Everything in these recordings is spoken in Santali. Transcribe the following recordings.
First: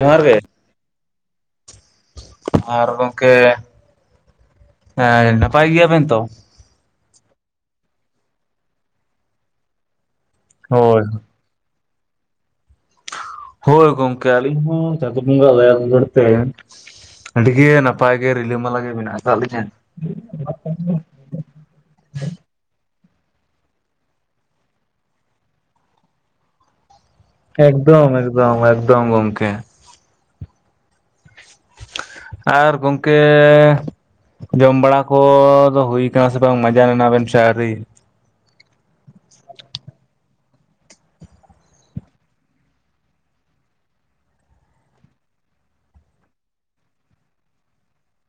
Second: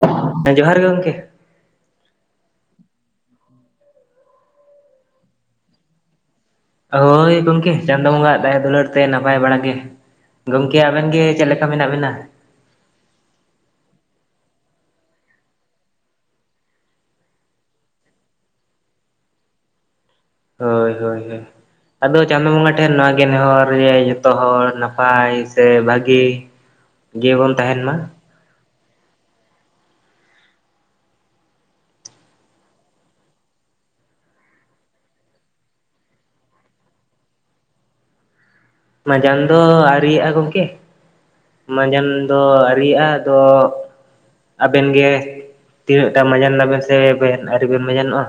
ᱡᱚᱦᱟᱨ ᱜᱮ ᱦᱮᱸ ᱡᱚᱦᱟᱨ ᱜᱮ ᱜᱚᱢᱠᱮ ᱟᱨ ᱜᱚᱝᱠᱮ ᱮᱸ ᱱᱟᱯᱟᱭ ᱜᱮᱭᱟ ᱵᱮᱱ ᱛᱚ? ᱦᱳᱭ ᱜᱚᱢᱠᱮ ᱪᱟᱸᱫᱚ ᱵᱚᱸᱜᱟ ᱟᱜ ᱫᱟᱭᱟ ᱫᱩᱞᱟᱹᱲ ᱛᱮ ᱱᱟᱯᱟᱭ ᱵᱟᱲᱟ ᱜᱮ। ᱜᱚᱝᱠᱮ ᱦᱳᱭ᱾ ᱟᱵᱮᱱ ᱜᱮ ᱪᱮᱫ ᱞᱮᱠᱟ ᱢᱮᱱᱟᱜ ᱵᱮᱱᱟ? ᱦᱳᱭ ᱜᱚᱢᱠᱮ ᱟᱞᱤ ᱦᱚᱸ ᱪᱟᱸᱫᱳ ᱵᱚᱸᱜᱟ ᱟᱜ ᱫᱟᱭᱟ ᱫᱩᱞᱟᱸᱲ ᱛᱮ ᱼᱼ ᱟᱹᱰᱤᱜᱮ ᱱᱟᱯᱟᱭ ᱜᱮ ᱨᱤᱞᱟᱹᱢᱟᱞᱟ ᱜᱮ ᱢᱮᱱᱟᱜ ᱟᱠᱟᱫ ᱞᱤᱧᱟ। ᱦᱳᱭ ᱦᱳᱭ ᱦᱳᱭ ᱟᱫᱚ ᱪᱟᱸᱫᱳ ᱵᱚᱸᱜᱟ ᱴᱷᱮᱱ ᱱᱚᱣᱟᱜᱮ ᱱᱮᱦᱚᱨ ᱡᱮ ᱡᱷᱚᱛᱚ ᱦᱚᱲ ᱱᱟᱯᱟᱭ ᱥᱮ ᱵᱷᱟᱜᱤ ᱼᱼ ᱮᱠᱫᱚᱢ ᱮᱠᱫᱚᱢ ᱮᱠᱫᱚᱢ ᱜᱚᱢᱠᱮ। ᱟᱨ ᱜᱚᱝᱠᱮᱻ ᱡᱚᱢ ᱵᱟᱲᱟ ᱠᱚᱫᱚ ᱦᱩᱭ ᱠᱟᱱᱟ ᱥᱮ ᱵᱟᱝ ᱢᱟᱡᱟᱱ ᱮᱱᱟᱵᱮᱱ ᱥᱮ ᱟᱨᱤ? ᱢᱟᱡᱟᱱ ᱫᱚ ᱟᱹᱭᱨᱤᱭᱟᱜᱼᱟ ᱜᱚᱢᱠᱮ᱾ ᱢᱟᱸᱡᱟᱱ ᱫᱚ ᱟᱹᱨᱤᱭᱟᱜᱼᱟ ᱟᱫᱚ ᱼᱼ ᱟᱵᱮᱱ ᱜᱮ ᱛᱤᱱᱟᱹᱜ ᱴᱟ ᱢᱟᱡᱟᱱ ᱱᱟᱵᱮᱱ ᱥᱮ ᱵᱮᱱ ᱟᱹᱣᱨᱤ ᱵᱮᱱ ᱢᱟᱡᱟᱱᱚᱜᱼᱟ?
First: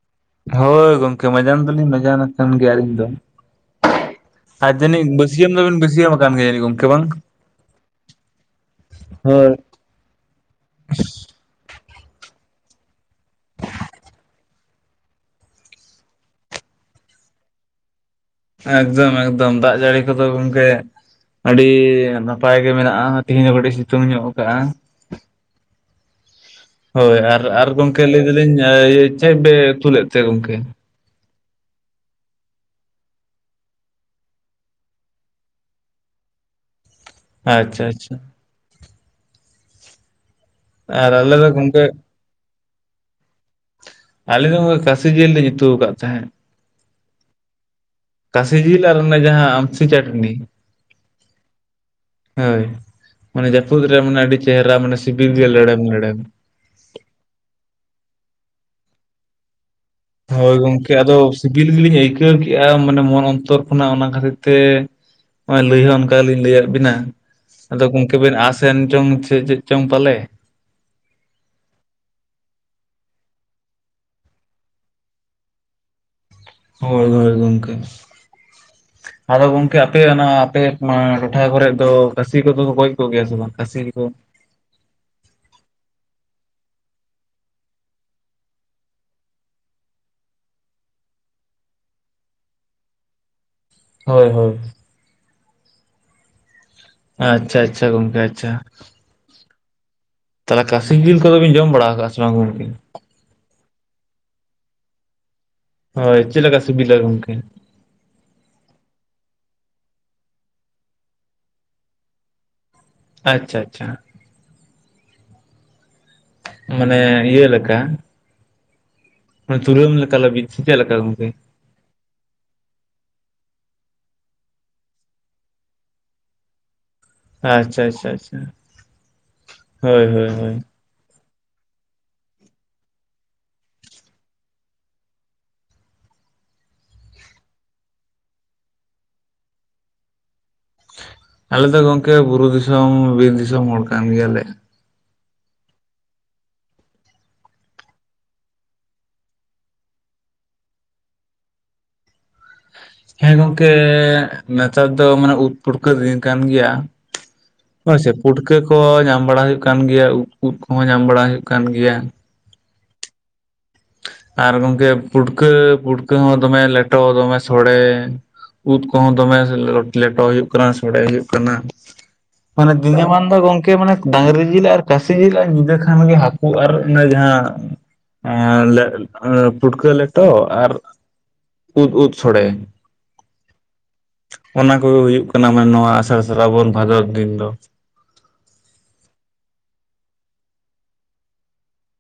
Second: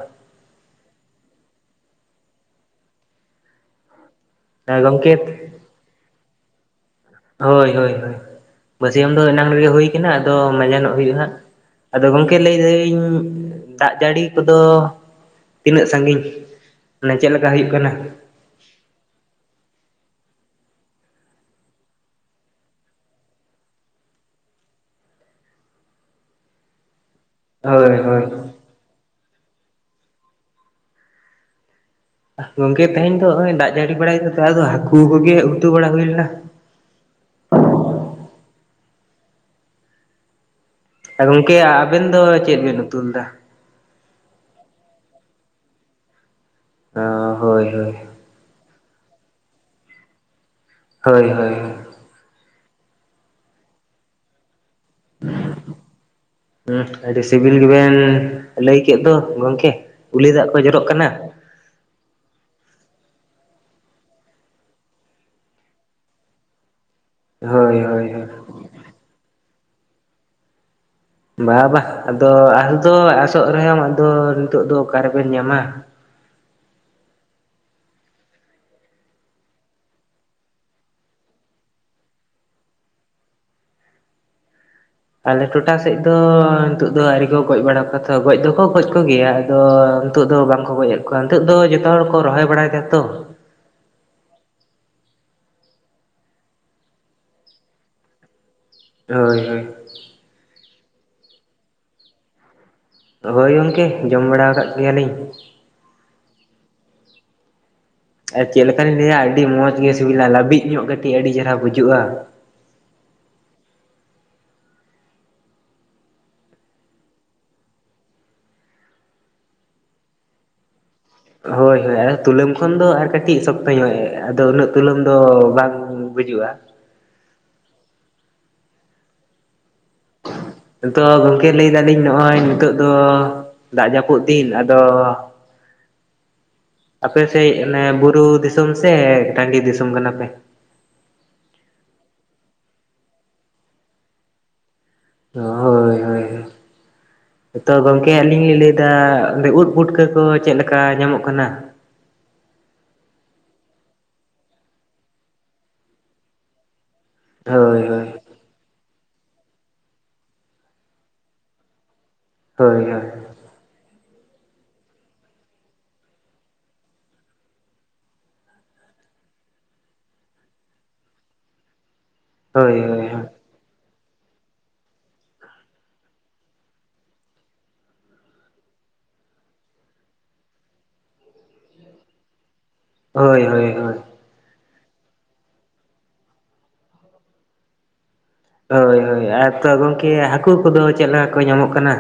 ᱦᱳᱭ ᱜᱚᱢᱠᱮ ᱢᱟᱡᱟᱱ ᱫᱚᱞᱤᱧ ᱢᱟᱡᱟᱱᱟ ᱠᱟᱱ ᱜᱮᱭᱟ ᱟᱞᱤᱧ ᱫᱚ। ᱟᱨ ᱡᱟᱱᱤᱡ ᱜᱚᱢᱠᱮ ᱵᱟᱹᱥᱤᱭᱟᱹᱢ ᱫᱚ ᱰᱮᱱ ᱵᱟᱹᱤᱭᱟᱹᱢ ᱠᱟᱱ ᱜᱮᱭᱟ ᱡᱟᱹᱱᱤᱡ ᱜᱚᱢᱠᱮ᱾ ᱦᱳᱭ ᱦᱳᱭ ᱦᱳᱭ ᱵᱟᱹᱥᱭᱟᱹᱢ ᱫᱚ ᱮᱱᱟᱝ ᱦᱳᱭ ᱨᱮᱜᱮ ᱦᱩᱭ ᱠᱟᱱᱟ ᱟᱫᱚ ᱢᱟᱡᱟᱱᱚᱜ ᱦᱩᱭᱩᱜᱼᱟ ᱦᱟᱸᱜ। ᱟᱫᱚ ᱜᱚᱢᱠᱮ ᱞᱟᱹᱭᱫᱟᱹᱧ ᱫᱟᱜ ᱡᱟᱹᱲᱤ ᱠᱚᱫᱚ ᱼᱼ ᱛᱤᱱᱟᱹᱜ ᱥᱟᱺᱜᱤᱧ ᱢᱟᱱᱮ ᱪᱮᱫ ᱞᱮᱠᱟ ᱦᱩᱭᱩᱜ ᱠᱟᱱᱟ? ᱮᱠᱫᱚᱢ ᱮᱠᱫᱚᱢ ᱫᱟᱜ ᱡᱟᱹᱲᱤ ᱠᱚᱫᱚ ᱜᱚᱢᱠᱮᱼᱼ ᱟᱹᱰᱤ ᱱᱟᱯᱟᱭ ᱜᱮ ᱢᱮᱱᱟᱜᱼᱟ ᱛᱮᱦᱮᱧ ᱦᱚᱸ ᱠᱟᱹᱴᱤᱡ ᱥᱤᱛᱩᱝ ᱧᱚᱜ ᱟᱠᱟᱜᱼᱟ। ᱦᱳᱭ ᱟᱨ ᱟᱨ ᱦᱳᱭ ᱜᱚᱢᱠᱮ ᱞᱟᱹᱭ ᱦᱳᱭ ᱫᱟᱞᱤᱧ ᱪᱮᱫ ᱵᱮ ᱩᱛᱩᱞᱮᱫ ᱛᱮ ᱜᱚᱢᱠᱮ? ᱜᱚᱢᱠᱮ ᱛᱮᱦᱮᱧ ᱫᱚ ᱱᱚᱜᱚᱭ ᱫᱟᱜ ᱡᱟᱹᱲᱤ ᱵᱟᱲᱟᱭᱮᱫ ᱛᱮ ᱟᱫᱚ ᱦᱟᱹᱠᱩ ᱠᱚᱜᱮ ᱩᱛᱩ ᱵᱟᱲᱟ ᱦᱩᱭ ᱞᱮᱱᱟ। ᱟᱪᱪᱷᱟ ᱟᱪᱪᱷᱟ ᱟᱨ ᱟᱞᱮ ᱫᱚ ᱜᱚᱢᱠᱮ ᱜᱚᱝᱠᱮ ᱟᱵᱮᱱ ᱫᱚ ᱪᱮᱫ ᱵᱮᱱ ᱩᱛᱩ ᱞᱮᱫᱟ? ᱟᱞᱤᱧ ᱫᱚ ᱱᱚᱠᱟ ᱠᱟᱥᱤ ᱡᱤᱞᱤᱧ ᱩᱛᱩ ᱟᱠᱟᱫ ᱛᱟᱦᱮᱸᱫ ᱾ ᱚ ᱦᱳᱭ ᱦᱳᱭ ᱾ ᱠᱟᱥᱤ ᱡᱤᱞ ᱟᱨ ᱚᱱᱟ ᱡᱟᱦᱟᱸ ᱟᱢᱥᱤ ᱪᱟᱹᱴᱱᱤ ᱾ ᱦᱳᱭ ᱦᱳᱭ ᱦᱳᱭ ᱢᱟᱱᱮ ᱡᱟᱹᱯᱩᱛ ᱨᱮ ᱢᱟᱱᱮ ᱟᱹᱰᱤ ᱪᱮᱦᱨᱟ ᱢᱟᱱᱮ ᱥᱤᱵᱤᱞ ᱜᱮ ᱞᱮᱬᱮᱢ ᱞᱮᱬᱮᱢ ᱾ ᱦᱚᱸ ᱟᱹᱰᱤ ᱥᱤᱵᱤᱞ ᱜᱮᱵᱮᱱ ᱞᱟᱹᱭ ᱠᱮᱫ ᱫᱚ ᱜᱚᱢᱠᱮ ᱾ ᱦᱳᱭ ᱜᱚᱢᱠᱮ ᱟᱫᱚ ᱥᱤᱵᱤᱞ ᱜᱮᱞᱤᱧ ᱟᱹᱭᱠᱟᱹᱣ ᱠᱮᱜᱼᱟ ᱾ ᱢᱟᱱᱮ ᱢᱚᱱ ᱚᱱᱛᱚᱨ ᱠᱷᱚᱱᱟᱜ ᱚᱱᱟ ᱠᱷᱟᱹᱛᱤᱨ ᱛᱮ ᱾ ᱱᱚᱜᱚᱭ ᱞᱟᱹᱭ ᱦᱚᱸ ᱚᱱᱠᱟ ᱞᱤᱧ ᱞᱟᱹᱭᱟᱫ ᱵᱤᱱᱟ, ᱦᱳᱭ ᱟᱫᱚ ᱦᱳᱭ ᱜᱚᱝᱠᱮ ᱦᱳᱭ ᱵᱮᱱ ᱟᱥ ᱮᱱ ᱪᱚᱝ ᱪᱮᱫ ᱪᱮᱫ ᱪᱚᱝ ᱯᱟᱞᱮ? ᱵᱟᱵᱟ ᱟᱫᱚ ᱟᱥ ᱫᱚ ᱟᱥᱚᱜ ᱨᱮᱦᱚᱸᱢ ᱟᱫᱚ ᱱᱤᱛᱚᱜ ᱫᱚ ᱚᱠᱟᱨᱮᱵᱮᱱ ᱧᱟᱢᱟ! ᱦᱳᱭ ᱦᱳᱭ ᱜᱚᱢᱠᱮ ᱟᱫᱚ ᱜᱚᱝᱠᱮ ᱟᱯᱮ ᱚᱱᱟ ᱟᱯᱮ ᱴᱚᱴᱷᱟ ᱠᱚᱨᱮᱫ ᱫᱚ ᱠᱟᱹᱥᱤ ᱠᱚᱫᱚ ᱠᱚ ᱜᱚᱡ ᱠᱚᱜᱮᱭᱟ ᱥᱮ ᱵᱟᱝ ᱠᱟᱹᱥᱤ ᱠᱚ? ᱟᱞᱮ ᱴᱚᱴᱷᱟ ᱥᱮᱫ ᱫᱚ ᱱᱤᱛᱚᱜ ᱫᱚ ᱟᱹᱣᱨᱤ ᱠᱚ ᱜᱚᱡ ᱵᱟᱲᱟ ᱠᱚ ᱛᱚ ᱾ ᱜᱚᱡ ᱫᱚᱠᱚ ᱜᱚᱡ ᱠᱚᱜᱮᱭᱟ ᱟᱫᱚ! ᱱᱤᱛᱚᱜ ᱫᱚ ᱵᱟᱝᱠᱚ ᱜᱚᱡᱮᱫ ᱠᱚᱣᱟ ᱱᱤᱛᱚᱜ ᱫᱚ ᱡᱚᱛᱚ ᱦᱚᱲ ᱠᱚ ᱨᱚᱦᱚᱭ ᱵᱟᱲᱟᱭᱮᱫᱟ ᱛᱚ ᱾ ᱦᱳᱭ ᱦᱳᱭ ᱟᱪᱪᱷᱟ ᱟᱪᱪᱷᱟ ᱜᱚᱢᱠᱮ ᱟᱪᱪᱷᱟ ᱾ ᱦᱳᱭ ᱦᱳᱭ ᱛᱟᱦᱚᱞᱮ ᱠᱟᱥᱤ ᱡᱤᱞ ᱠᱚᱫᱚᱵᱤᱱ ᱡᱚᱢ ᱵᱟᱲᱟ ᱟᱠᱟᱫᱼᱟ ᱥᱮ ᱵᱟᱝ ᱜᱚᱢᱠᱮ? ᱦᱳᱭ ᱜᱚᱢᱠᱮ ᱡᱚᱢ ᱵᱟᱲᱟ ᱟᱠᱟᱫ ᱜᱮᱭᱟᱞᱤᱧ ᱾ ᱦᱳᱭ ᱪᱮᱫᱮ ᱞᱮᱠᱟ ᱥᱩᱵᱤᱫᱽᱞᱟ ᱜᱚᱢᱠᱮ? ᱟᱨ ᱪᱮᱫ ᱞᱮᱠᱟᱤᱧ ᱞᱟᱹᱭᱟ ᱟᱹᱰᱤ ᱢᱚᱸᱡᱽ ᱜᱮ ᱥᱤᱵᱤᱞᱟ, ᱞᱟᱹᱵᱤᱫ ᱧᱚᱜ ᱠᱟᱹᱴᱤᱡ ᱟᱹᱰᱤ ᱪᱮᱦᱨᱟ ᱵᱩᱡᱩᱜᱼᱟ ᱾ ᱟᱪᱪᱷᱟ ᱟᱪᱪᱷᱟ ᱾ ᱢᱟᱱᱮ ᱤᱭᱟᱹ ᱞᱮᱠᱟ? ᱢᱟᱱᱮ ᱛᱩᱞᱟᱹᱢ ᱞᱮᱠᱟ ᱞᱟᱵᱤᱫ, ᱥᱮ ᱪᱮᱫ ᱞᱮᱠᱟ ᱜᱚᱢᱠᱮ? ᱦᱳᱭ ᱦᱳᱭ ᱛᱩᱞᱟᱹᱢ ᱠᱷᱚᱱ ᱫᱚ ᱟᱨ ᱠᱟᱹᱴᱤᱡ ᱥᱚᱠᱛᱚ ᱧᱚᱜ ᱟᱫᱚ ᱩᱱᱟᱹᱜ ᱛᱩᱞᱟᱹᱢ ᱫᱚ ᱵᱟᱝ ᱾ ᱦᱤᱡᱩᱜᱼᱟ ᱾ ᱟᱪᱪᱷᱟ ᱟᱪᱪᱷᱟ ᱟᱪᱪᱷᱟ ᱦᱳᱭ ᱦᱳᱭ ᱦᱳᱭ ᱾ ᱟᱛᱚ ᱜᱚᱝᱠᱮ ᱞᱟᱹᱭ ᱫᱟᱞᱤᱧ ᱱᱚᱜᱼᱚᱭ ᱱᱤᱛᱚᱜ ᱫᱚ ᱫᱟᱜ ᱡᱟᱹᱯᱩᱫ ᱫᱤᱱ ᱟᱫᱚ! [unintelligible] ᱟᱯᱮᱥᱮᱫ ᱚᱱ ᱵᱩᱨᱩ ᱫᱤᱥᱚᱢ ᱥᱮ ᱴᱟᱺᱰᱤ ᱫᱤᱥᱚᱢ ᱠᱟᱱᱟ ᱯᱮ? ᱟᱞᱮ ᱫᱚ ᱜᱚᱝᱠᱮ ᱵᱩᱨᱩ ᱫᱤᱥᱚᱢ ᱵᱤᱨ ᱫᱤᱥᱚᱢ ᱦᱚᱲ ᱠᱟᱱ ᱜᱮᱭᱟᱞᱮ ᱾ ᱦᱳᱭ ᱦᱳᱭ ᱦᱳᱭ ᱾ ᱛᱚ ᱜᱚᱝᱠᱮ ᱟᱹᱞᱤᱧ ᱞᱤᱧ ᱞᱟᱹᱭ ᱮᱫᱟ ᱚᱸᱰᱮ ᱩᱫ ᱯᱷᱩᱴᱠᱟᱹ ᱠᱚ ᱪᱮᱫ ᱞᱮᱠᱟ ᱧᱟᱢᱚᱜ ᱠᱟᱱᱟ? ᱦᱮᱸ ᱜᱚᱝᱠᱮ ᱱᱮᱛᱟᱨ ᱫᱚ ᱢᱟᱱᱮ ᱩᱫ ᱯᱩᱴᱠᱟᱹ ᱫᱤᱱ ᱠᱟᱱ ᱜᱮᱭᱟ ᱾ ᱦᱳᱭ ᱥᱮ ᱯᱩᱴᱠᱟᱹ ᱠᱚᱦᱚᱸ ᱧᱟᱢ ᱵᱟᱲᱟ ᱦᱩᱭᱩᱜ ᱠᱟᱱ ᱜᱮᱭᱟ, ᱩᱫ ᱠᱚᱦᱚᱸ ᱧᱟᱢ ᱵᱟᱲᱟ ᱦᱩᱭᱩᱜ ᱠᱟᱱ ᱜᱮᱭᱟ ᱾ ᱦᱳᱭ ᱦᱳᱭ ᱟᱨ ᱜᱚᱝᱠᱮ ᱯᱩᱴᱠᱟᱹ ᱯᱩᱴᱠᱟᱹ ᱦᱚᱸ ᱫᱚᱢᱮ ᱞᱮᱴᱚ ᱫᱚᱢᱮ ᱥᱚᱲᱮ ᱾ ᱩᱫ ᱠᱚᱦᱚᱸ ᱫᱚᱢᱮ ᱞᱮᱴᱚ ᱦᱩᱭᱩᱜ ᱠᱟᱱᱟ ᱥᱚᱲᱮ ᱦᱩᱭᱩᱜ ᱠᱟᱱᱟ ᱾ ᱢᱟᱱᱮ ᱦᱳᱭ ᱦᱳᱭ ᱫᱤᱱᱟᱹᱢᱟᱱ ᱫᱚ ᱜᱚᱝᱠᱮ ᱢᱟᱱᱮ ᱰᱟᱹᱝᱨᱤ ᱡᱤᱞ ᱟᱨ ᱠᱟᱹᱥᱤ ᱡᱤᱞ ᱟᱨ ᱧᱤᱫᱟᱹ ᱠᱷᱟᱱᱜᱮ ᱦᱟᱹᱠᱩ ᱟᱨ ᱚᱱᱟ ᱡᱟᱦᱟᱸ ᱟᱨ ᱯᱩᱴᱠᱟᱹ ᱞᱮᱴᱚ ᱟᱨ ᱩᱫ ᱩᱫ ᱥᱚᱲᱮ ᱾ ᱦᱳᱭ ᱦᱳᱭ ᱦᱳᱭ ᱾ ᱚᱱᱟ ᱠᱚᱜᱮ ᱦᱩᱭᱩᱜ ᱠᱟᱱᱟ ᱢᱟᱱᱮ, ᱱᱚᱣᱟ ᱟᱥᱟᱲ ᱥᱨᱟᱵᱚᱱ ᱵᱷᱟᱫᱚᱨ ᱫᱤᱱ ᱫᱚ ᱾ ᱦᱳᱭ ᱦᱳᱭ ᱟ ᱛᱚ ᱜᱚᱢᱠᱮ ᱦᱟᱹᱠᱩ ᱠᱚᱫᱚ ᱪᱮᱫ ᱞᱮᱠᱟ ᱠᱚ ᱧᱟᱢᱚᱜ ᱠᱟᱱᱟ?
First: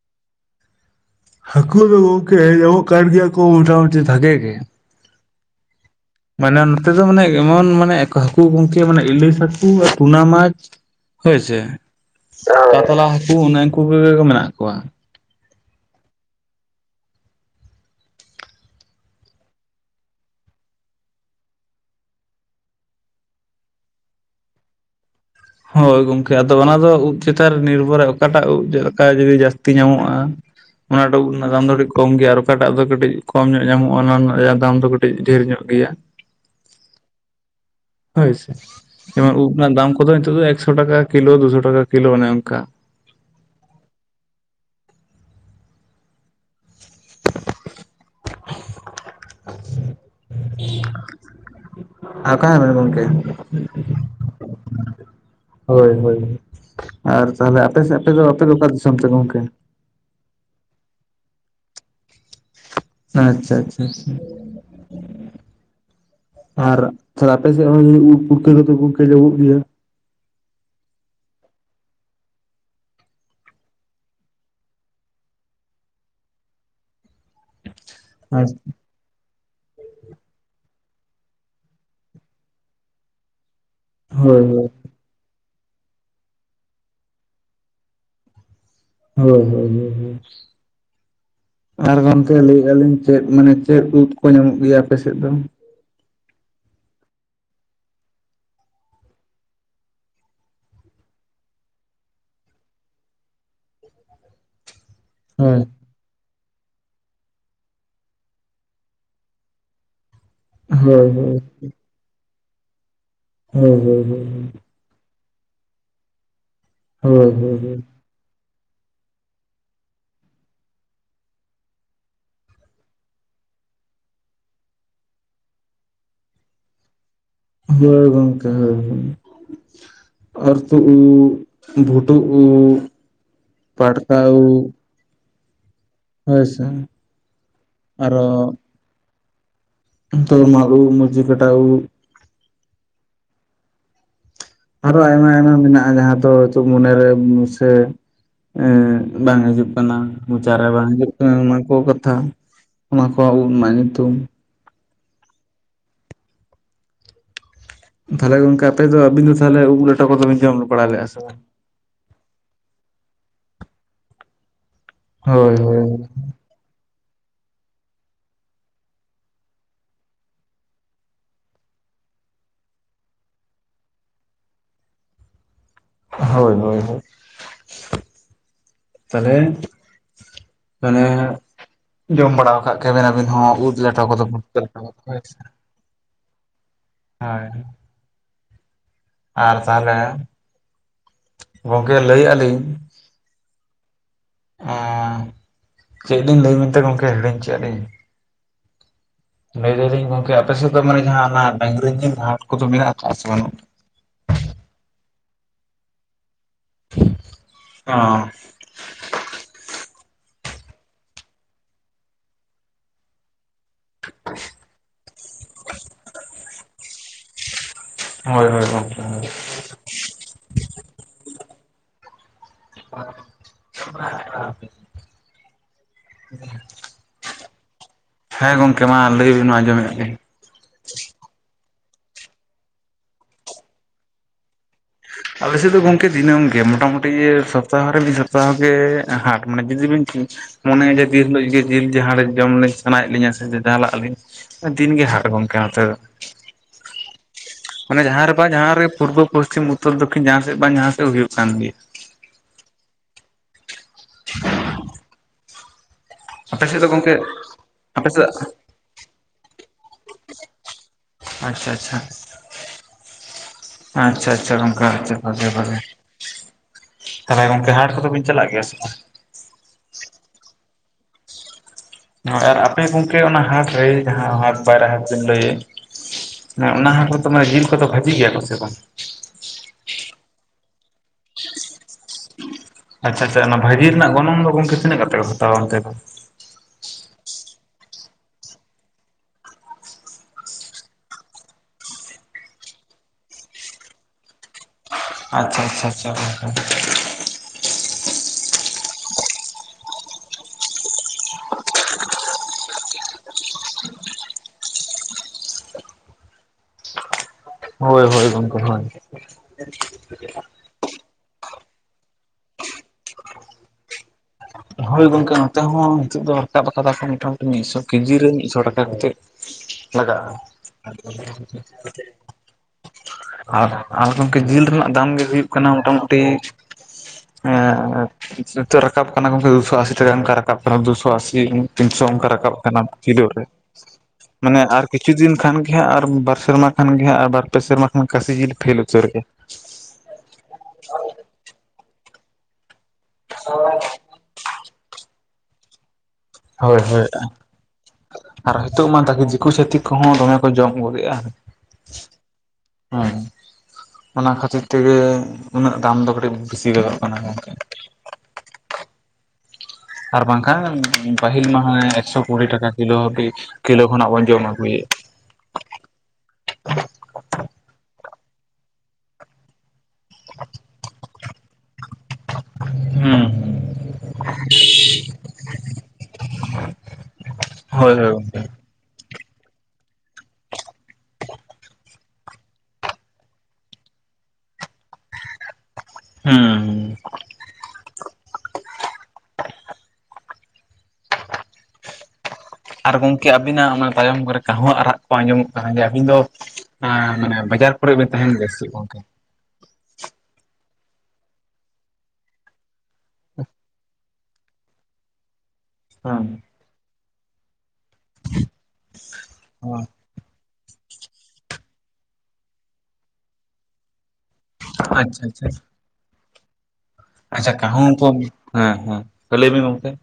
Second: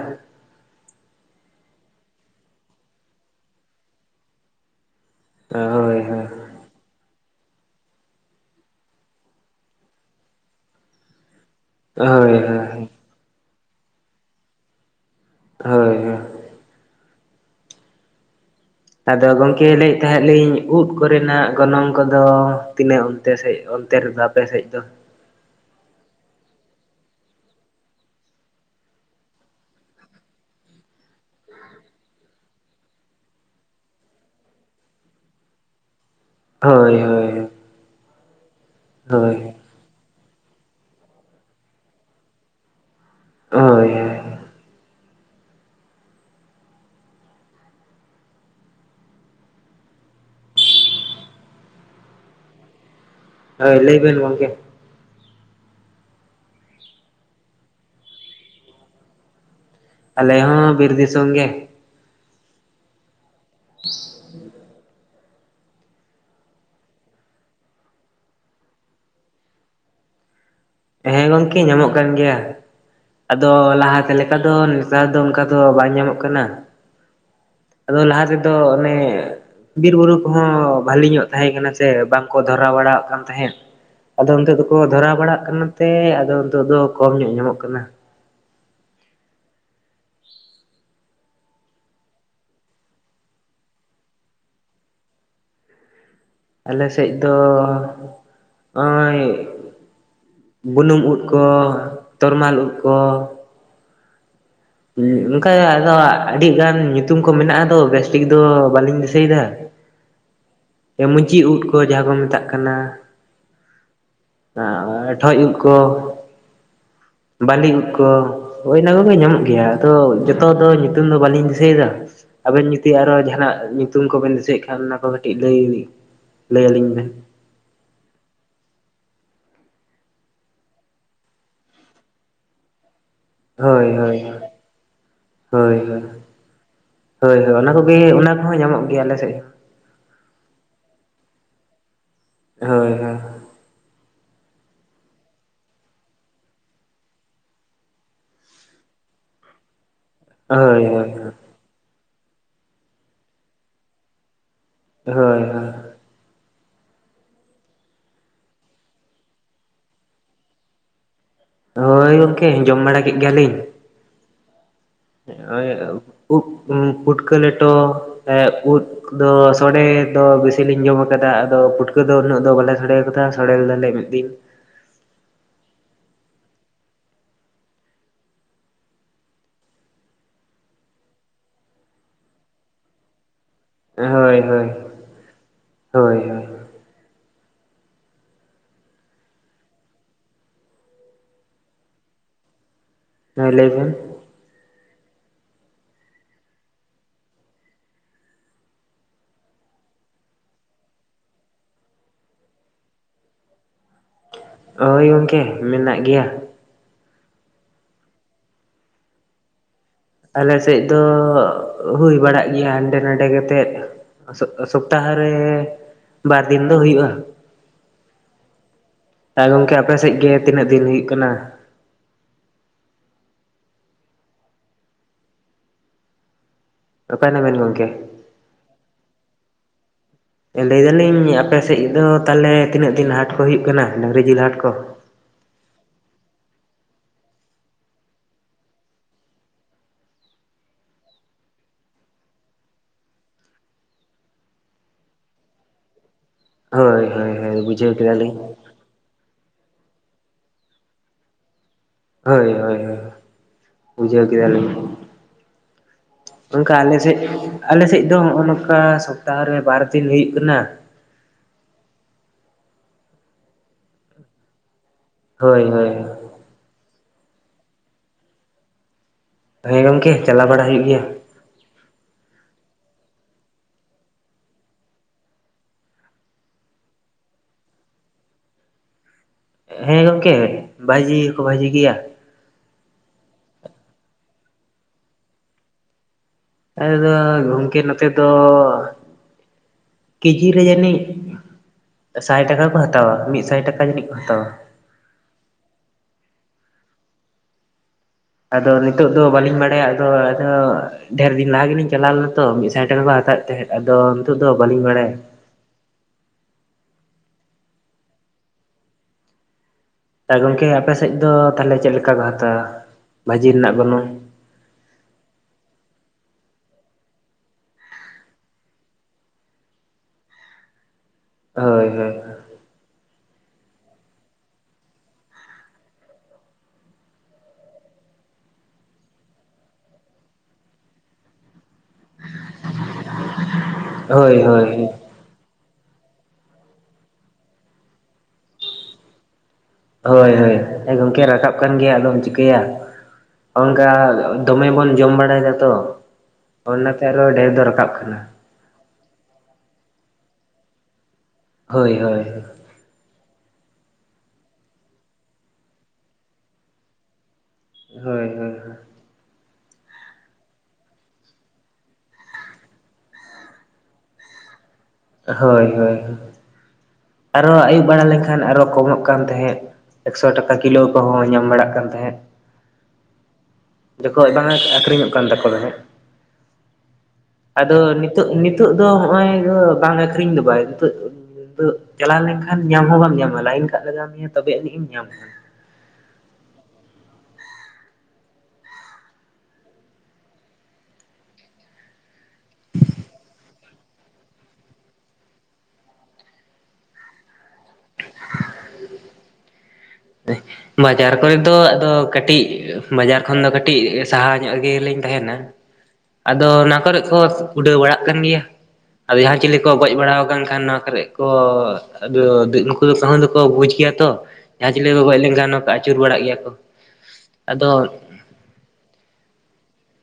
ᱦᱟᱹᱠᱩ ᱫᱚ ᱜᱚᱢᱠᱮ ᱧᱟᱢᱚᱜ ᱠᱟᱱ ᱜᱮᱭᱟ ᱠᱩ ᱢᱚᱴᱟᱼᱢᱩᱴᱤ ᱵᱷᱟᱜᱮ ᱜᱮ ᱾ ᱦᱳᱭ ᱦᱳᱭ ᱢᱟᱱᱮ ᱱᱚᱛᱮ ᱫᱚ ᱢᱟᱱᱮ ᱮᱢᱚᱱ ᱢᱟᱱᱮ ᱦᱟᱹᱠᱩ ᱜᱚᱝᱠᱮ ᱢᱟᱱᱮ ᱤᱞᱤᱥ ᱦᱟᱹᱠᱩ ᱴᱩᱱᱟ ᱢᱟᱪᱷ ᱦᱳᱭᱥᱮ ᱦᱳᱭ ᱦᱳᱭ ᱠᱟᱛᱞᱟ ᱦᱟᱹᱠᱩ ᱚᱱᱮ ᱩᱱᱠᱩ ᱠᱚᱜᱮ ᱠᱚ ᱢᱮᱱᱟᱜ ᱠᱚᱣᱟ ᱾ ᱦᱳᱭ ᱦᱳᱭ ᱟᱫᱚ ᱜᱚᱝᱠᱮ ᱞᱟᱹᱭᱮᱫ ᱛᱟᱦᱮᱸ ᱞᱤᱧ ᱩᱫᱽ ᱠᱚᱨᱮᱱᱟᱜ ᱜᱚᱱᱚᱝ ᱠᱚᱫᱚ ᱛᱤᱱᱟᱹᱜ ᱚᱱᱛᱮ ᱥᱮᱡ ᱚᱱᱛᱮ ᱨᱮᱫᱚ? ᱟᱯᱮ ᱥᱮᱫ ᱫᱚ ᱦᱳᱭ ᱜᱚᱝᱠᱮ ᱟᱫᱚ ᱚᱱᱟ ᱫᱚ ᱩᱫᱽ ᱪᱮᱛᱟᱱ ᱨᱮ ᱱᱤᱨᱵᱷᱚᱨᱟᱭ ᱚᱠᱟᱴᱟᱜ ᱩᱫᱽ ᱪᱮᱫ ᱞᱮᱠᱟ ᱡᱩᱫᱤ ᱡᱟᱹᱥᱛᱤ ᱧᱟᱢᱚᱜᱼᱟ ᱚᱱᱟ ᱴᱟᱜ ᱤᱫᱽ ᱨᱮᱱᱟᱜ ᱫᱟᱢ ᱫᱚ ᱠᱟᱹᱴᱤᱡ ᱠᱚᱢ ᱜᱮᱭᱟ ᱟᱨ ᱚᱠᱟᱴᱟᱜ ᱫᱚ ᱠᱟᱹᱴᱤᱡ ᱠᱚᱢ ᱧᱚᱜ ᱧᱟᱢᱚᱜᱼᱟ ᱚᱱᱟ ᱨᱮᱱᱟᱜ ᱫᱟᱢ ᱫᱚ ᱠᱟᱹᱴᱤᱡ ᱰᱷᱮᱨ ᱧᱚᱜ ᱜᱮᱭᱟ ᱦᱳᱭ ᱦᱳᱭ ᱦᱳᱭ ᱦᱳᱭᱥᱮ ᱡᱮᱢᱚᱱ ᱩᱫᱽ ᱨᱮᱱᱟᱜ ᱫᱟᱢ ᱠᱚᱫᱚ ᱱᱤᱛᱚᱜ ᱫᱚ ᱮᱠᱥᱚ ᱴᱟᱠᱟ ᱠᱤᱞᱳ ᱫᱩᱥᱚ ᱴᱟᱠᱟ ᱠᱤᱞᱳ ᱚᱱᱮ ᱚᱱᱠᱟ ᱾ ᱦᱳᱭ ᱦᱳᱭ ᱟᱠᱟᱭ ᱱᱟᱵᱮᱱ ᱜᱚᱝᱠᱮ? ᱦᱳᱭ ᱞᱮᱭ ᱵᱮᱱ ᱜᱚᱝᱠᱮ ᱦᱳᱭ ᱦᱳᱭ ᱾ ᱟᱨ ᱛᱟᱦᱚᱞᱮ ᱟᱯᱮ ᱥᱮᱫ ᱟᱯᱮ ᱫᱚ ᱟᱯᱮ ᱫᱚ ᱚᱠᱟ ᱫᱤᱥᱚᱢ ᱛᱮ ᱜᱚᱝᱠᱮ? ᱟᱞᱮ ᱦᱚᱸ ᱵᱤᱨ ᱫᱤᱥᱚᱢ ᱜᱮ ᱾ ᱟᱪᱪᱷᱟ ᱟᱪᱪᱷᱟ ᱟᱪᱪᱷᱟ ᱟᱨ ᱛᱟᱦᱚᱞᱮ ᱟᱯᱮ ᱥᱮᱫ ᱦᱚᱸ ᱩᱫᱽ ᱯᱩᱴᱠᱟᱹ ᱠᱚᱫᱚ ᱜᱚᱝᱠᱮ ᱧᱟᱜᱚᱜ ᱜᱮᱭᱟ? ᱦᱮᱸ ᱜᱚᱝᱠᱮ ᱧᱟᱢᱚᱜ ᱠᱟᱱ ᱜᱮᱭᱟ ᱾ ᱟᱫᱚ ᱞᱟᱦᱟᱛᱮ ᱞᱮᱠᱟ ᱫᱚ ᱱᱮᱛᱟᱨ ᱫᱚ ᱚᱱᱠᱟ ᱫᱚ ᱵᱟᱝ ᱧᱟᱢᱚᱜ ᱠᱟᱱᱟ [inaudible] ᱟᱫᱚ ᱞᱟᱦᱟ ᱟᱨ ᱛᱮᱫᱚ ᱚᱱᱮᱼ ᱵᱤᱨ ᱵᱩᱨᱩ ᱠᱚᱦᱚᱸ ᱵᱷᱟᱞᱤ ᱧᱚᱜ ᱛᱟᱦᱮᱸ ᱠᱟᱱᱟ ᱥᱮ ᱵᱟᱝ ᱠᱚ ᱫᱷᱚᱨᱟᱣ ᱵᱟᱲᱟᱣᱟᱜ ᱠᱟᱱ ᱛᱟᱦᱮᱸᱫ ᱟᱫᱚ ᱦᱳᱭ ᱱᱤᱛᱳᱜ ᱦᱳᱭ ᱫᱚᱠᱚ ᱫᱷᱚᱨᱟᱣ ᱵᱟᱲᱟᱣᱟᱜ ᱠᱟᱱᱟ ᱛᱮ ᱟᱫᱚ ᱱᱤᱛᱳᱜ ᱫᱚ ᱠᱚᱢ ᱧᱚᱜ ᱧᱟᱢᱚᱜ ᱠᱟᱱᱟ ᱦᱳᱭ ᱦᱳᱭ ᱦᱳᱭ ᱦᱳᱭ ᱟᱨ ᱜᱚᱝᱠᱮ ᱞᱟᱹᱭᱮᱼᱟ ᱞᱤᱧ ᱪᱮᱫ ᱢᱟᱱᱮ ᱪᱮᱫ ᱩᱫᱽ ᱠᱚ ᱧᱟᱢᱚᱜ ᱜᱮᱭᱟ ᱟᱯᱮᱥᱮᱫ ᱫᱚ? ᱟᱞᱮᱥᱮᱫ ᱫᱚ ᱱᱚᱜᱼᱚᱭ ᱵᱩᱱᱩᱢ ᱩᱫᱽ ᱠᱚ ᱛᱚᱨᱢᱟᱞ ᱩᱽᱫ ᱠᱚ [inaudible] ᱚᱱᱠᱟ ᱦᱳᱭ ᱟᱫᱚ ᱟᱹᱰᱤ ᱜᱟᱱ ᱧᱩᱛᱩᱢ ᱠᱚ ᱢᱮᱱᱟᱜᱼᱟ ᱟᱫᱚ ᱵᱮᱥᱴᱷᱤᱠ ᱫᱚ ᱵᱟᱹᱞᱤᱧ ᱫᱤᱥᱟᱹᱭᱮᱫᱟ ᱦᱳᱭ ᱦᱮᱸ ᱦᱳᱭ ᱢᱩᱪᱤ ᱩᱫᱽ ᱠᱚ ᱡᱟᱦᱟᱸ ᱠᱚ ᱢᱮᱛᱟᱜ ᱠᱟᱱᱟ ᱦᱳᱭ ᱦᱳᱭ ᱦᱳᱭ ᱦᱳᱭ ᱟᱨ ᱴᱷᱚᱡ ᱩᱫᱽ ᱠᱚ, ᱦᱳᱭ ᱦᱳᱭ ᱵᱟᱹᱞᱤ ᱦᱳᱭ ᱩᱫᱽ ᱠᱚ ᱦᱳᱭ ᱚᱱᱟ ᱠᱚᱜᱮ ᱧᱟᱢᱚᱜ ᱜᱮᱭᱟ ᱟᱫᱚ ᱡᱚᱛᱚ ᱫᱚ ᱧᱩᱛᱩᱢ ᱫᱚ ᱵᱟᱹᱞᱤᱧ ᱫᱤᱥᱟᱹᱭᱮᱫᱟ ᱾ ᱟᱵᱮᱱ ᱡᱩᱫᱤ ᱟᱨᱚ ᱡᱟᱦᱱᱟᱜ ᱧᱩᱛᱩᱢ ᱠᱚᱵᱮᱱ ᱫᱤᱥᱟᱹᱭᱮᱫ ᱠᱷᱟᱱ ᱚᱱᱟ ᱠᱚᱜᱮ ᱴᱤᱡ ᱞᱟᱹᱭ ᱞᱟᱹᱭᱟᱞᱤᱧ ᱵᱮᱱ᱾ ᱦᱳᱭ ᱜᱚᱝᱠᱮ ᱦᱳᱭ ᱚᱨᱛᱩᱫᱽ ᱩᱫᱽ, ᱵᱷᱩᱴᱩᱽ ᱩᱫᱽ, ᱦᱳᱭ ᱦᱳᱭ ᱦᱳᱭ ᱦᱳᱭ ᱦᱳᱭ ᱦᱳᱭ ᱦᱳᱭ ᱚᱱᱟ ᱠᱚᱜᱮ ᱚᱱᱟ ᱟᱨᱚ ᱠᱚᱦᱚᱸ ᱧᱟᱢᱚᱜ ᱜᱮᱭᱟ ᱟᱞᱮ ᱥᱮᱫ ᱦᱚᱸ᱾ ᱛᱚᱨᱢᱟᱞ ᱩᱫᱽ, ᱢᱩᱪᱤᱠᱟᱴᱟ ᱩᱫᱽ, ᱦᱳᱭ ᱦᱳᱭ ᱟᱨᱦᱚᱸ ᱟᱭᱢᱟ ᱟᱭᱢᱟ ᱢᱮᱱᱟᱜᱼᱟ ᱡᱟᱦᱟᱸ ᱫᱚ ᱱᱤᱛᱚᱜ ᱢᱚᱱᱮᱨᱮ ᱥᱮᱼᱼ ᱮᱸᱜ ᱵᱟᱝ ᱦᱤᱡᱩᱜ ᱠᱟᱱᱟ᱾ ᱢᱚᱪᱟᱨᱮ ᱦᱳᱭ ᱵᱟᱝ ᱦᱤᱡᱩᱜ ᱦᱳᱭ ᱠᱟᱱᱟ ᱚᱱᱟᱠᱚ ᱠᱟᱛᱷᱟ ᱚᱱᱟ ᱠᱚ ᱩᱫᱽ ᱨᱮᱱᱟᱜ ᱧᱩᱛᱩᱢ᱾ ᱦᱳᱭ ᱦᱳᱭ ᱛᱟᱦᱚᱞᱮ ᱜᱚᱝᱠᱮ ᱟᱯᱮ ᱫᱚ ᱟᱵᱤᱱ ᱫᱚ ᱛᱟᱦᱚᱞᱮ ᱩᱫᱽ ᱞᱮᱴᱚ ᱠᱚᱫᱚᱵᱤᱱ ᱡᱚᱢ ᱵᱟᱲᱟ ᱞᱮᱫᱼᱟ ᱥᱮ ᱵᱟᱝ? ᱦᱳᱭ ᱜᱚᱝᱠᱮ ᱡᱚᱢ ᱵᱟᱲᱟ ᱠᱮᱫ ᱜᱮᱭᱟᱞᱤᱧ, ᱦᱳᱭ ᱳᱭᱼᱼ ᱦᱳᱭ ᱩᱵᱽ ᱯᱩᱴᱠᱟᱹ ᱞᱮᱴᱚ ᱩᱫᱽᱼᱼ ᱫᱚ ᱥᱚᱲᱮ ᱫᱚ ᱵᱮᱥᱤᱞᱤᱧ ᱡᱚᱢ ᱠᱟᱫᱟ ᱟᱫᱚ ᱯᱩᱴᱠᱟᱹ ᱫᱚ ᱩᱱᱟᱹᱜ ᱫᱚ ᱵᱟᱞᱮ ᱥᱚᱲᱮ ᱠᱟᱫᱟ ᱥᱚᱲᱮ ᱞᱮᱫᱟᱞᱮ ᱢᱤᱫ ᱫᱤᱱ᱾ ᱦᱳᱭ ᱦᱳᱭ ᱦᱳᱭ ᱛᱟᱞᱦᱮᱼᱼ ᱢᱟᱱᱮ ᱡᱚᱢ ᱵᱟᱲᱟ ᱠᱟᱜ ᱜᱮᱭᱟᱵᱮᱱ ᱟᱵᱮᱱ ᱦᱚᱸ ᱩᱫᱽᱼᱼ ᱞᱮᱴᱟ ᱠᱚᱫᱚ ᱦᱳᱭ ᱯᱩᱴᱠᱟᱹ ᱦᱳᱭ ᱞᱮᱴᱚ ᱠᱚᱫᱚ ᱦᱳᱭᱥᱮ, ᱦᱳᱭ [unintelligible] ᱟᱨ ᱛᱟᱦᱚᱞᱮ ᱜᱚᱝᱠᱮ ᱞᱟᱹᱭᱮᱫ ᱟᱞᱤᱧ ᱦᱮ ᱞᱟᱹᱭ‌ ᱵᱤᱱ, ᱚᱸᱻ ᱪᱮᱫ ᱞᱤᱧ ᱞᱟᱹᱭ ᱢᱮᱱᱛᱮ ᱜᱚᱝᱠᱮ ᱦᱤᱲᱤᱧ ᱠᱮᱭᱟᱜ ᱞᱤᱧ᱾ ᱞᱟᱹᱭ ᱫᱟᱞᱤᱧ ᱜᱚᱝᱠᱮ ᱟᱯᱮ ᱥᱮᱫ ᱫᱚ ᱢᱟᱱᱮ ᱡᱟᱦᱟᱸ ᱚᱱᱟ ᱰᱟᱝᱨᱤᱡᱤᱞ ᱦᱟᱴ ᱠᱚᱫᱚ ᱢᱮᱱᱟᱜ ᱟᱠᱟᱟᱜ ᱥᱮ ᱵᱟᱹᱱᱩᱜ? ᱦᱳᱭ ᱜᱚᱢᱠᱮ ᱢᱮᱱᱟᱜ ᱜᱮᱭᱟ᱾ [unintelligible] ᱚ ᱟᱞᱮᱥᱮᱫ ᱫᱚ ᱦᱩᱭ ᱵᱟᱲᱟᱜ ᱜᱮᱭᱟ ᱦᱟᱸᱱᱰᱮ ᱱᱟᱰᱮ ᱠᱟᱛᱮᱫ ᱥᱚᱯᱛᱟᱦᱚ ᱨᱮ ᱵᱟᱨ ᱫᱤᱱ ᱫᱚ ᱦᱩᱭᱩᱜᱼᱟ᱾ ᱦᱳᱭ ᱦᱳᱭ ᱜᱚᱝᱠᱮ ᱦᱳᱭ᱾ ᱟᱨ ᱜᱚᱢᱠᱮ ᱟᱯᱮ ᱥᱮᱫ ᱜᱮ ᱛᱤᱱᱟᱹᱜ ᱫᱤᱱ ᱦᱩᱭᱩᱜ ᱠᱟᱱᱟ? [unintelligible] [inaudible] ᱚᱠᱟᱭ ᱮᱱᱟᱵᱤᱱ ᱜᱚᱢᱠᱮ? ᱦᱮᱸ ᱜᱚᱢᱠᱮ ᱢᱟ ᱞᱟᱹᱭᱵᱤᱱ ᱢᱟ ᱟᱡᱸᱚᱢᱮᱫᱼᱟ ᱞᱤᱧ᱾ ᱞᱟᱹᱭ ᱫᱟᱞᱤᱧ ᱟᱯᱮ ᱥᱮᱫ ᱫᱚ ᱛᱟᱦᱚᱞᱮ ᱛᱤᱱᱟᱹᱜ ᱫᱤᱱ ᱦᱟᱴ ᱠᱚ ᱦᱩᱭᱩᱜ ᱠᱟᱱᱟ ᱰᱟᱹᱝᱨᱤ ᱡᱤᱞ ᱦᱟᱴ ᱠᱚ? ᱟᱞᱮ ᱥᱮᱫ ᱫᱚ ᱜᱚᱢᱠᱮ ᱫᱤᱱᱟᱹᱢ ᱜᱮ ᱢᱚᱴᱟᱢᱩᱴᱤ ᱥᱚᱯᱛᱟᱦᱚ ᱨᱮ ᱢᱤᱫ ᱥᱚᱯᱛᱟᱦᱚ ᱜᱮ ᱦᱟᱴ᱾ ᱢᱟᱱᱮ ᱡᱩᱫᱤ ᱵᱤᱱ ᱢᱚᱱᱮᱭᱮᱫᱟ ᱫᱤᱱ ᱦᱤᱞᱳᱜ ᱜᱮ ᱡᱤᱞ ᱡᱟᱦᱟᱸᱨᱮ ᱡᱚᱢ ᱥᱟᱱᱟᱭᱮᱫ ᱞᱤᱧᱟᱹ ᱥᱮ ᱪᱟᱦᱟᱞᱟᱜ ᱟᱞᱤᱧ ᱫᱤᱱ ᱜᱮ ᱦᱟᱴ ᱜᱚᱢᱠᱮ ᱱᱚᱛᱮ ᱫᱚ᱾ ᱦᱳᱭ ᱦᱳᱭ ᱦᱳᱭ ᱵᱩᱡᱷᱟᱹᱣ ᱢᱟᱱᱮ ᱡᱟᱦᱟᱸ ᱨᱮ ᱠᱮᱫᱟᱞᱤᱧ ᱵᱟᱝ ᱡᱟᱦᱟᱸ ᱨᱮ ᱯᱩᱨᱵᱚ ᱯᱚᱥᱪᱤᱢ ᱩᱛᱛᱚᱨ ᱫᱚᱠᱷᱤᱱ ᱡᱟᱦᱟᱸ ᱥᱮᱫ ᱵᱟᱝ ᱡᱟᱦᱟᱸ ᱥᱮᱫ ᱦᱩᱭᱩᱜ ᱠᱟᱱ ᱜᱮᱭᱟ᱾ ᱦᱳᱭ ᱦᱳᱭ ᱦᱳᱭ ᱵᱩᱡᱷᱟᱹᱣ ᱠᱮ ᱫᱟᱞᱤᱧ, ᱟᱯᱮ ᱚᱝᱠᱟ ᱫᱚ ᱟᱞᱮ ᱜᱚᱝᱠᱮ ᱥᱮᱫ ᱟᱞᱮ ᱥᱮᱫ ᱫᱚ ᱦᱚᱜᱟᱜ ᱱᱚᱝᱠᱟ ᱥᱚᱯᱛᱟᱦᱚ ᱨᱮ ᱵᱟᱨ ᱫᱤᱱ ᱦᱩᱭᱩᱜ ᱠᱟᱱᱟ᱾ ᱟᱪᱪᱷᱟ ᱟᱪᱪᱷᱟ ᱟᱪᱪᱷᱟ ᱟᱪᱪᱷᱟ ᱚᱝᱠᱟ ᱵᱷᱟᱜᱮ ᱦᱳᱭ ᱵᱷᱟᱜᱮ ᱦᱳᱭ ᱛᱟᱦᱚᱞᱮ ᱜᱚᱢᱠᱮ ᱦᱟᱴ ᱠᱚᱫᱚ ᱵᱤᱱ ᱪᱟᱞᱟᱜ ᱜᱮᱭᱟ ᱥᱮ ᱵᱟᱝ? ᱦᱮᱸ ᱜᱚᱝᱠᱮ ᱪᱟᱞᱟᱣ ᱵᱟᱲᱟ ᱦᱩᱭᱩᱜ ᱜᱮᱭᱟ᱾ ᱟᱨ ᱟᱯᱮᱦᱚ ᱜᱚᱢᱠᱮ ᱚᱱᱟ ᱦᱟᱴ ᱨᱮ ᱡᱟᱦᱟ ᱦᱟᱴ ᱵᱟᱨᱮ [unintelligible] ᱞᱟᱹᱭᱮᱫ ᱚᱱᱟ ᱦᱟᱴ ᱨᱮᱫᱚ ᱢᱟᱱᱮ ᱡᱤᱞ ᱠᱚᱫᱚ ᱵᱷᱟᱹᱡᱤ ᱜᱮᱭᱟ ᱠᱚᱥᱮ ᱵᱟᱝ? ᱦᱮᱸ ᱜᱚᱢᱠᱮ ᱵᱷᱟᱹᱡᱤ ᱦᱚ ᱠᱚ ᱵᱷᱟᱹᱡᱤ ᱜᱮᱭᱟ᱾ ᱟᱪᱪᱷᱟ ᱟᱪᱪᱷᱟ ᱚᱱᱟ ᱵᱷᱟᱹᱡᱤ ᱨᱮᱱᱟᱜ ᱜᱚᱱᱚᱝ ᱫᱚ ᱜᱚᱝᱠᱮ ᱛᱤᱱᱟᱹᱜ ᱠᱟᱛᱮ ᱠᱚ ᱦᱟᱛᱟᱣᱟ ᱚᱱᱛᱮ ᱫᱚ? ᱟᱞᱮ ᱫᱚ ᱜᱚᱢᱠᱮ ᱱᱚᱛᱮ ᱫᱚ ᱠᱮᱡᱤ ᱨᱮ ᱡᱟᱹᱱᱤᱡ ᱥᱟᱭ ᱴᱟᱠᱟ ᱠᱚ ᱦᱟᱛᱟᱣᱟ ᱢᱤᱫ ᱥᱟᱭ ᱴᱟᱠᱟ ᱡᱟᱱᱤᱡ ᱠᱚ ᱦᱟᱛᱟᱣᱟ ᱟᱪᱷᱟ ᱟᱪᱷᱟ ᱟᱪᱷᱟ ᱟᱪᱷᱟ ᱟᱫᱚ ᱱᱤᱛᱳ ᱫᱚ ᱵᱟᱹᱞᱤᱧ ᱵᱟᱲᱟᱭᱟ ᱟᱫᱚ ᱟᱫᱚ ᱰᱷᱹᱨ ᱫᱤᱱ ᱞᱟᱦᱟ ᱜᱮᱞᱤᱧ ᱪᱟᱞᱟᱣ ᱞᱮᱱᱟ ᱛᱚ ᱢᱤᱫ ᱥᱟᱭ ᱴᱟᱠᱟ ᱠᱚ ᱦᱟᱛᱟᱣᱮᱫ ᱛᱟᱦᱮᱸᱫ᱾ ᱟᱫᱚ ᱱᱤᱛᱳᱜ ᱫᱚ ᱵᱟᱞᱤᱧ ᱵᱟᱲᱟᱭᱟ᱾ ᱦᱳᱭ ᱦᱳᱭ ᱜᱚᱝᱠᱮ ᱦᱳᱭ ᱛᱟ ᱜᱚᱝᱠᱮ ᱟᱯᱮᱥᱮᱫ ᱫᱚ ᱛᱟᱦᱚᱞᱮ ᱪᱮᱫ ᱞᱮᱠᱟ ᱠᱚ ᱦᱟᱛᱟᱣᱟ ᱵᱷᱟᱹᱡᱤ ᱨᱮᱱᱟᱜ ᱜᱚᱱᱚᱝ? ᱦᱳᱭ ᱜᱚᱝᱠᱮ ᱱᱚᱛᱮ ᱦᱚᱸ ᱱᱤᱛᱚᱜ ᱫᱚ ᱨᱟᱠᱟᱵ ᱠᱟᱫᱟ ᱠᱚ ᱢᱚᱴᱟᱢᱩᱴᱤ ᱢᱤᱫᱥᱚ ᱠᱮᱡᱤ ᱨᱮ ᱢᱤᱫ ᱥᱚ ᱴᱟᱠᱟ ᱠᱟᱛᱮ ᱞᱟᱜᱟᱜ ᱟ᱾ ᱦᱳᱭ ᱦᱳᱭ ᱟᱨ ᱟᱨ ᱜᱚᱢᱠᱮ ᱡᱤᱞ ᱨᱮᱱᱟᱜ ᱫᱟᱢ ᱜᱮ ᱦᱩᱭᱩᱜ ᱠᱟᱱᱟ ᱢᱳᱴᱟᱢᱩᱴᱤ ᱦᱮᱸ ᱱᱤᱛᱚᱜ ᱨᱟᱠᱟᱵ ᱠᱟᱱᱟ ᱜᱚᱝᱠᱮ ᱮᱠᱥᱚ ᱟᱥᱤ ᱴᱟᱠᱟ ᱚᱱᱠᱟ ᱨᱟᱠᱟᱵ ᱠᱟᱱᱟ ᱫᱩᱥᱚ ᱟᱥᱤ ᱛᱤᱱᱥᱚ ᱚᱱᱠᱟ ᱨᱟᱠᱟᱵ ᱠᱟᱱᱟ ᱠᱷᱮᱞᱳ ᱨᱮ, ᱦᱳᱭ ᱢᱟᱱᱮ ᱦᱳᱭ ᱟᱨ ᱠᱤᱪᱷᱩ ᱠᱤᱪᱷᱩ ᱫᱤᱱ ᱠᱷᱟᱱ ᱜᱮ ᱦᱟᱜ ᱟᱨ ᱵᱟᱨ ᱥᱮᱨᱢᱟ ᱠᱷᱟᱱ ᱜᱮ ᱦᱟᱜ ᱟᱨ ᱵᱟᱨ ᱯᱮ ᱥᱮᱨᱢᱟ ᱠᱷᱟᱱ ᱠᱟᱥᱤ ᱡᱤᱞ ᱯᱷᱮᱞ ᱩᱛᱟᱹᱨ ᱜᱮᱭᱟ᱾ ᱦᱳᱭ ᱦᱳᱭ ᱜᱚᱝᱠᱮ ᱨᱟᱠᱟᱵ ᱠᱟᱱ ᱜᱮᱭᱟ ᱟᱫᱚᱢ ᱪᱤᱠᱟᱹᱭᱟ ᱱᱚᱝᱠᱟ ᱫᱚᱢᱮ ᱵᱚᱱ ᱡᱚᱢ ᱵᱟᱲᱟᱭ ᱫᱟᱛᱚ ᱦᱳᱭ ᱦᱳᱭ ᱟᱨ ᱱᱤᱛᱚᱜ ᱢᱟ ᱟᱱᱠᱟᱜᱤ ᱫᱤᱠᱩ ᱪᱷᱟᱛᱤᱠ ᱠᱚᱦᱚᱸ ᱫᱚᱢᱮ ᱠᱚ ᱡᱚᱢ ᱜᱚᱜ ᱮᱫᱟ᱾ ᱦᱳᱭ ᱦᱳᱭ ᱦᱚ ᱚᱱᱟ ᱠᱷᱟᱹᱛᱤᱨ ᱛᱮᱜᱮ ᱩᱱᱟᱹᱜ ᱫᱟᱢ ᱫᱚ ᱠᱟᱹᱴᱤᱡ ᱵᱮᱥᱤ ᱜᱚᱫᱚᱜ ᱠᱟᱱᱟ ᱜᱚᱢᱠᱮ ᱦᱳᱭ ᱦᱳᱭ ᱦᱳᱭ ᱟᱨ ᱵᱟᱝᱠᱷᱟᱱ ᱯᱟᱹᱦᱤᱞ ᱢᱟᱦᱟ ᱮᱠᱥᱚ ᱠᱩᱲᱤ ᱴᱟᱠᱟ ᱠᱤᱞᱳ ᱦᱟᱹᱵᱤᱡ ᱠᱤᱞᱳ ᱠᱷᱚᱱᱟᱜ ᱵᱚᱱ ᱡᱚᱢ ᱟᱹᱜᱩᱭᱮᱫ᱾ ᱦᱳᱭ ᱦᱳᱭ, ᱟᱨᱚ ᱟᱹᱭᱩᱵ ᱵᱟᱲᱟ ᱞᱮᱱᱠᱷᱟᱱ ᱟᱨᱚ ᱠᱚᱢᱚᱜ ᱠᱟᱱ ᱛᱟᱦᱮᱸᱫ᱾ ᱮᱠᱥᱚ ᱴᱟᱠᱟ ᱠᱤᱞᱳ ᱠᱚᱦᱚᱸ ᱧᱟᱢ ᱵᱟᱲᱟᱜ ᱠᱟᱱ ᱛᱟᱦᱮᱸᱫ᱾ ᱦᱩᱸ ᱡᱚᱠᱷᱚᱡ ᱵᱟᱝᱟ ᱟᱠᱷᱨᱤᱧᱚᱜ ᱠᱟᱱ ᱛᱟᱠᱚ ᱛᱟᱦᱮᱸᱜ ᱟᱫᱚ ᱦᱩᱸ᱾ ᱦᱳᱭ ᱦᱳᱭ ᱱᱤᱛᱚᱜ ᱜᱚᱝᱠᱮ᱾ ᱱᱤᱛᱳᱜ ᱫᱚ ᱱᱚᱜᱼᱚᱭ ᱵᱟᱝ ᱟᱹᱠᱷᱨᱤᱧ ᱫᱚ ᱵᱟᱭ ᱱᱤᱛᱚᱜ ᱪᱟᱞᱟᱣ ᱞᱮᱱᱠᱷᱟᱱ ᱧᱟᱢ ᱦᱚᱸ ᱵᱟᱢ ᱧᱟᱢᱟ ᱞᱟᱭᱤᱱ ᱠᱟᱜ ᱞᱟᱜᱟᱣ ᱢᱮᱭᱟ ᱛᱚᱵᱮ ᱟᱹᱱᱤᱡ ᱮᱢ ᱧᱟᱢᱟ᱾ ᱦᱩᱸ ᱟᱨ ᱜᱚᱢᱠᱮ ᱟᱵᱤᱱᱟᱜ ᱚᱱᱟ ᱛᱟᱭᱚᱢ ᱠᱚᱨᱮ ᱠᱟᱦᱩ ᱨᱟᱜ ᱠᱚ ᱟᱸᱡᱚᱢᱚᱜ ᱠᱟᱱᱟ ᱡᱮ ᱟᱹᱵᱤᱱ ᱫᱚ ᱢᱟᱱᱮ ᱵᱟᱡᱟᱨ ᱠᱚᱨᱮ ᱵᱮᱱ ᱛᱟᱦᱮᱱ ᱜᱮᱭᱟ ᱥᱮᱪᱮᱫ ᱜᱚᱝᱠᱮ ᱵᱟᱡᱟᱨ ᱠᱚᱨᱮ ᱫᱚ ᱟᱫᱚ ᱠᱟᱹᱴᱤᱡ ᱵᱟᱡᱟᱨ ᱠᱷᱚᱱ ᱫᱚ ᱠᱟᱹᱴᱤᱡ ᱥᱟᱦᱟ ᱧᱚᱜ ᱜᱮᱞᱤᱧ ᱛᱟᱦᱮᱱᱟ ᱦᱮᱸ᱾ ᱟᱫᱚ ᱚᱱᱟ ᱠᱚᱨᱮ ᱠᱚ ᱩᱰᱟᱹᱣ ᱵᱟᱲᱟᱜ ᱠᱟᱱ ᱜᱮᱭᱟ ᱟᱫᱚ ᱡᱟᱦᱟᱸ ᱪᱤᱞᱤ ᱠᱚ ᱚ ᱜᱚᱡ ᱵᱟᱲᱟ ᱟᱠᱟᱱ ᱠᱷᱟᱱ ᱱᱚᱣᱟ ᱠᱚᱨᱮ [unintelligible] ᱩᱱᱠᱩ ᱫᱚ ᱠᱟᱹᱦᱩ ᱫᱚᱠᱚ ᱵᱩᱡᱽ ᱜᱮᱭᱟ ᱛᱚ ᱡᱟᱦᱟᱸ ᱪᱤᱞᱤ ᱠᱚ ᱜᱚᱡ ᱟᱪᱪᱷᱟ ᱟᱪᱪᱷᱟ᱾ ᱞᱮᱱᱠᱷᱟᱱ ᱟᱹᱪᱩᱨ ᱵᱟᱲᱟᱜ ᱜᱮᱭᱟ ᱠᱚ ᱟᱪᱪᱷᱟ ᱟᱫᱚ ᱠᱟᱹᱦᱩ ᱠᱚ ᱦᱮᱸ ᱦᱮᱸ ᱞᱟᱹᱭ ᱵᱤᱱ ᱜᱚᱝᱠᱮᱺ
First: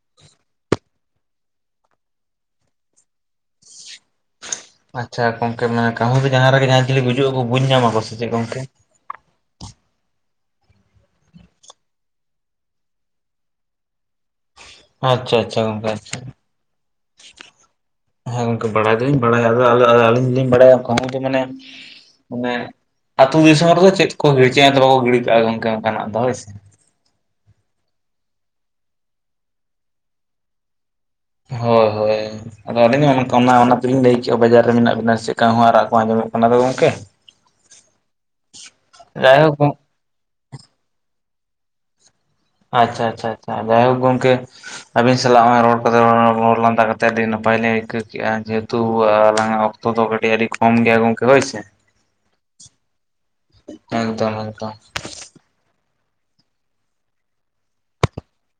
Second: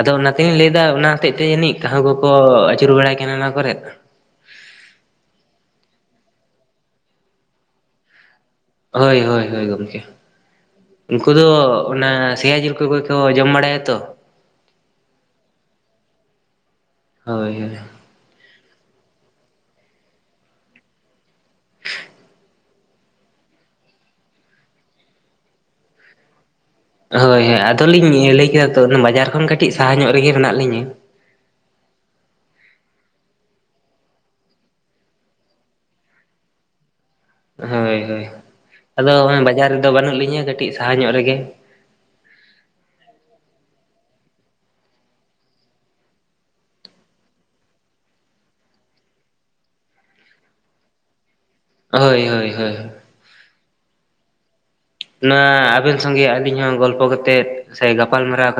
ᱟᱫᱚ ᱚᱱᱟ ᱛᱮᱞᱤᱤᱧ ᱞᱟᱹᱭᱫᱟ ᱚᱱᱟ ᱦᱚᱛᱮᱜ ᱛᱮ ᱡᱟᱹᱱᱤᱡ ᱠᱟᱹᱦᱩ ᱠᱚᱠᱚ ᱟᱹᱪᱩᱨ ᱵᱟᱲᱟᱭ ᱠᱟᱱᱟ ᱚᱱᱟ ᱠᱚᱨᱮᱫ ᱟᱪᱪᱷᱟ ᱜᱚᱝᱠᱮ ᱢᱟᱱᱮ ᱠᱟᱹᱦᱩ ᱫᱚ ᱡᱟᱦᱟᱸ ᱨᱮᱜᱮ ᱡᱟᱦᱟᱸ ᱪᱤᱞᱤ ᱜᱩᱡᱩᱜ ᱟᱠᱚ ᱵᱩᱡ ᱧᱟᱢᱟ ᱠᱚ ᱥᱮ ᱪᱮᱫ ᱜᱚᱝᱠᱮ? ᱦᱳᱭ ᱦᱳᱭ ᱜᱚᱢᱠᱮ᱾ ᱩᱱᱠᱩ ᱫᱚ ᱚᱱᱟ ᱥᱮᱭᱟ ᱡᱤᱞ ᱠᱚᱜᱮ ᱠᱚ ᱡᱚᱢ ᱵᱟᱲᱟᱭᱟ ᱛᱚ᱾ ᱟᱪᱪᱷᱟ ᱟᱪᱪᱷᱟ ᱜᱚᱝᱠᱮ ᱟᱪᱪᱷᱟ᱾ ᱦᱳᱭ ᱦᱳᱭ ᱦᱮᱸ ᱜᱚᱝᱠᱮ ᱵᱟᱲᱟᱭ ᱫᱚᱞᱤᱧ ᱵᱟᱲᱟᱭᱟ ᱟᱹᱞᱤᱧ ᱫᱚᱞᱤᱧ ᱵᱟᱲᱟᱭᱟ ᱠᱟᱸᱦᱩ ᱫᱚ ᱢᱟᱱᱮ ᱢᱟᱱᱮ ᱟᱹᱛᱩ ᱫᱤᱥᱚᱢ ᱨᱮᱫᱚ ᱪᱮᱫ ᱠᱚ ᱜᱤᱲᱤ ᱪᱮᱛ ᱦᱚᱸ ᱵᱟᱠᱚ ᱜᱤᱲᱤ ᱠᱟᱜᱼᱟ ᱜᱚᱝᱠᱮ ᱚᱱᱠᱟᱱᱟᱜ ᱫᱚ ᱦᱳᱭᱥᱮ ᱦᱳᱭ ᱦᱳᱭ ᱟᱫᱚ ᱞᱤᱧ ᱞᱟᱹᱭ ᱠᱮᱫᱟ ᱛᱚ ᱵᱟᱡᱟᱨ ᱠᱷᱚᱱ ᱠᱟᱹᱴᱤᱡ ᱥᱟᱦᱟ ᱧᱚᱜ ᱨᱮᱜᱮ ᱢᱮᱱᱟᱜ ᱞᱤᱧᱟᱹ᱾ ᱦᱳᱭ ᱦᱳᱭ ᱟᱫᱚ ᱟᱹᱞᱤᱧ ᱦᱚᱸ ᱚᱱᱟ ᱛᱮᱞᱤᱧ ᱞᱟᱹᱭ ᱠᱮᱫᱼᱟ ᱵᱟᱡᱟᱨ ᱨᱮ ᱢᱮᱱᱟᱜ ᱵᱮᱤᱱᱟ ᱪᱮᱫᱠᱟ ᱦᱚᱸ ᱟᱨᱟᱜ ᱠᱚ ᱟᱸᱡᱚᱢᱚᱜ ᱠᱟᱱᱟ ᱜᱚᱝᱠᱮ᱾ ᱦᱳᱭ ᱦᱳᱭ ᱟᱫᱚ ᱡᱟᱭᱦᱳᱠ ᱵᱟᱡᱟᱨ ᱜᱚᱝᱠᱮ ᱨᱮᱫᱚ ᱵᱟᱹᱱᱩᱜ ᱞᱤᱧᱟᱹ ᱠᱟᱹᱴᱤᱡ ᱥᱟᱦᱟ ᱧᱚᱜ ᱨᱮᱜᱮ᱾ ᱟᱪᱪᱷᱟ ᱟᱪᱪᱷᱟ ᱟᱪᱪᱷᱟ ᱡᱟᱭᱦᱳᱠ ᱜᱚᱝᱠᱮ᱾ ᱟᱹᱵᱤᱱ ᱥᱟᱞᱟᱜ ᱦᱚᱸᱜᱚᱭ ᱨᱚᱲ ᱠᱟᱛᱮ ᱨᱚᱲ ᱞᱟᱸᱫᱟ ᱠᱟᱛᱮ ᱟᱹᱰᱤ ᱱᱟᱯᱟᱭ ᱞᱮ ᱟᱹᱭᱠᱟᱹᱣ ᱠᱮᱫᱼᱟ ᱡᱮᱦᱮᱛᱩ ᱟᱞᱟᱝᱟᱜ ᱚᱠᱛᱚ ᱫᱚ ᱟᱹᱰᱤ ᱠᱚᱢ ᱜᱮᱭᱟ ᱜᱚᱝᱠᱮ ᱦᱚᱭ ᱥᱮ ᱦᱳᱭ ᱦᱳᱭ ᱦᱳᱭ ᱮᱠᱫᱚᱢ ᱮᱠᱫᱚᱢ ᱱᱚᱣᱟ ᱟᱵᱮᱱ ᱥᱚᱸᱜᱮ ᱟᱹᱞᱤᱧ ᱦᱚᱸ ᱜᱚᱞᱯᱚ ᱠᱟ ᱠᱟᱛᱮᱫ ᱥᱮ ᱜᱟᱯᱟᱞᱢᱟᱨᱟᱣ ᱠᱟᱛᱮ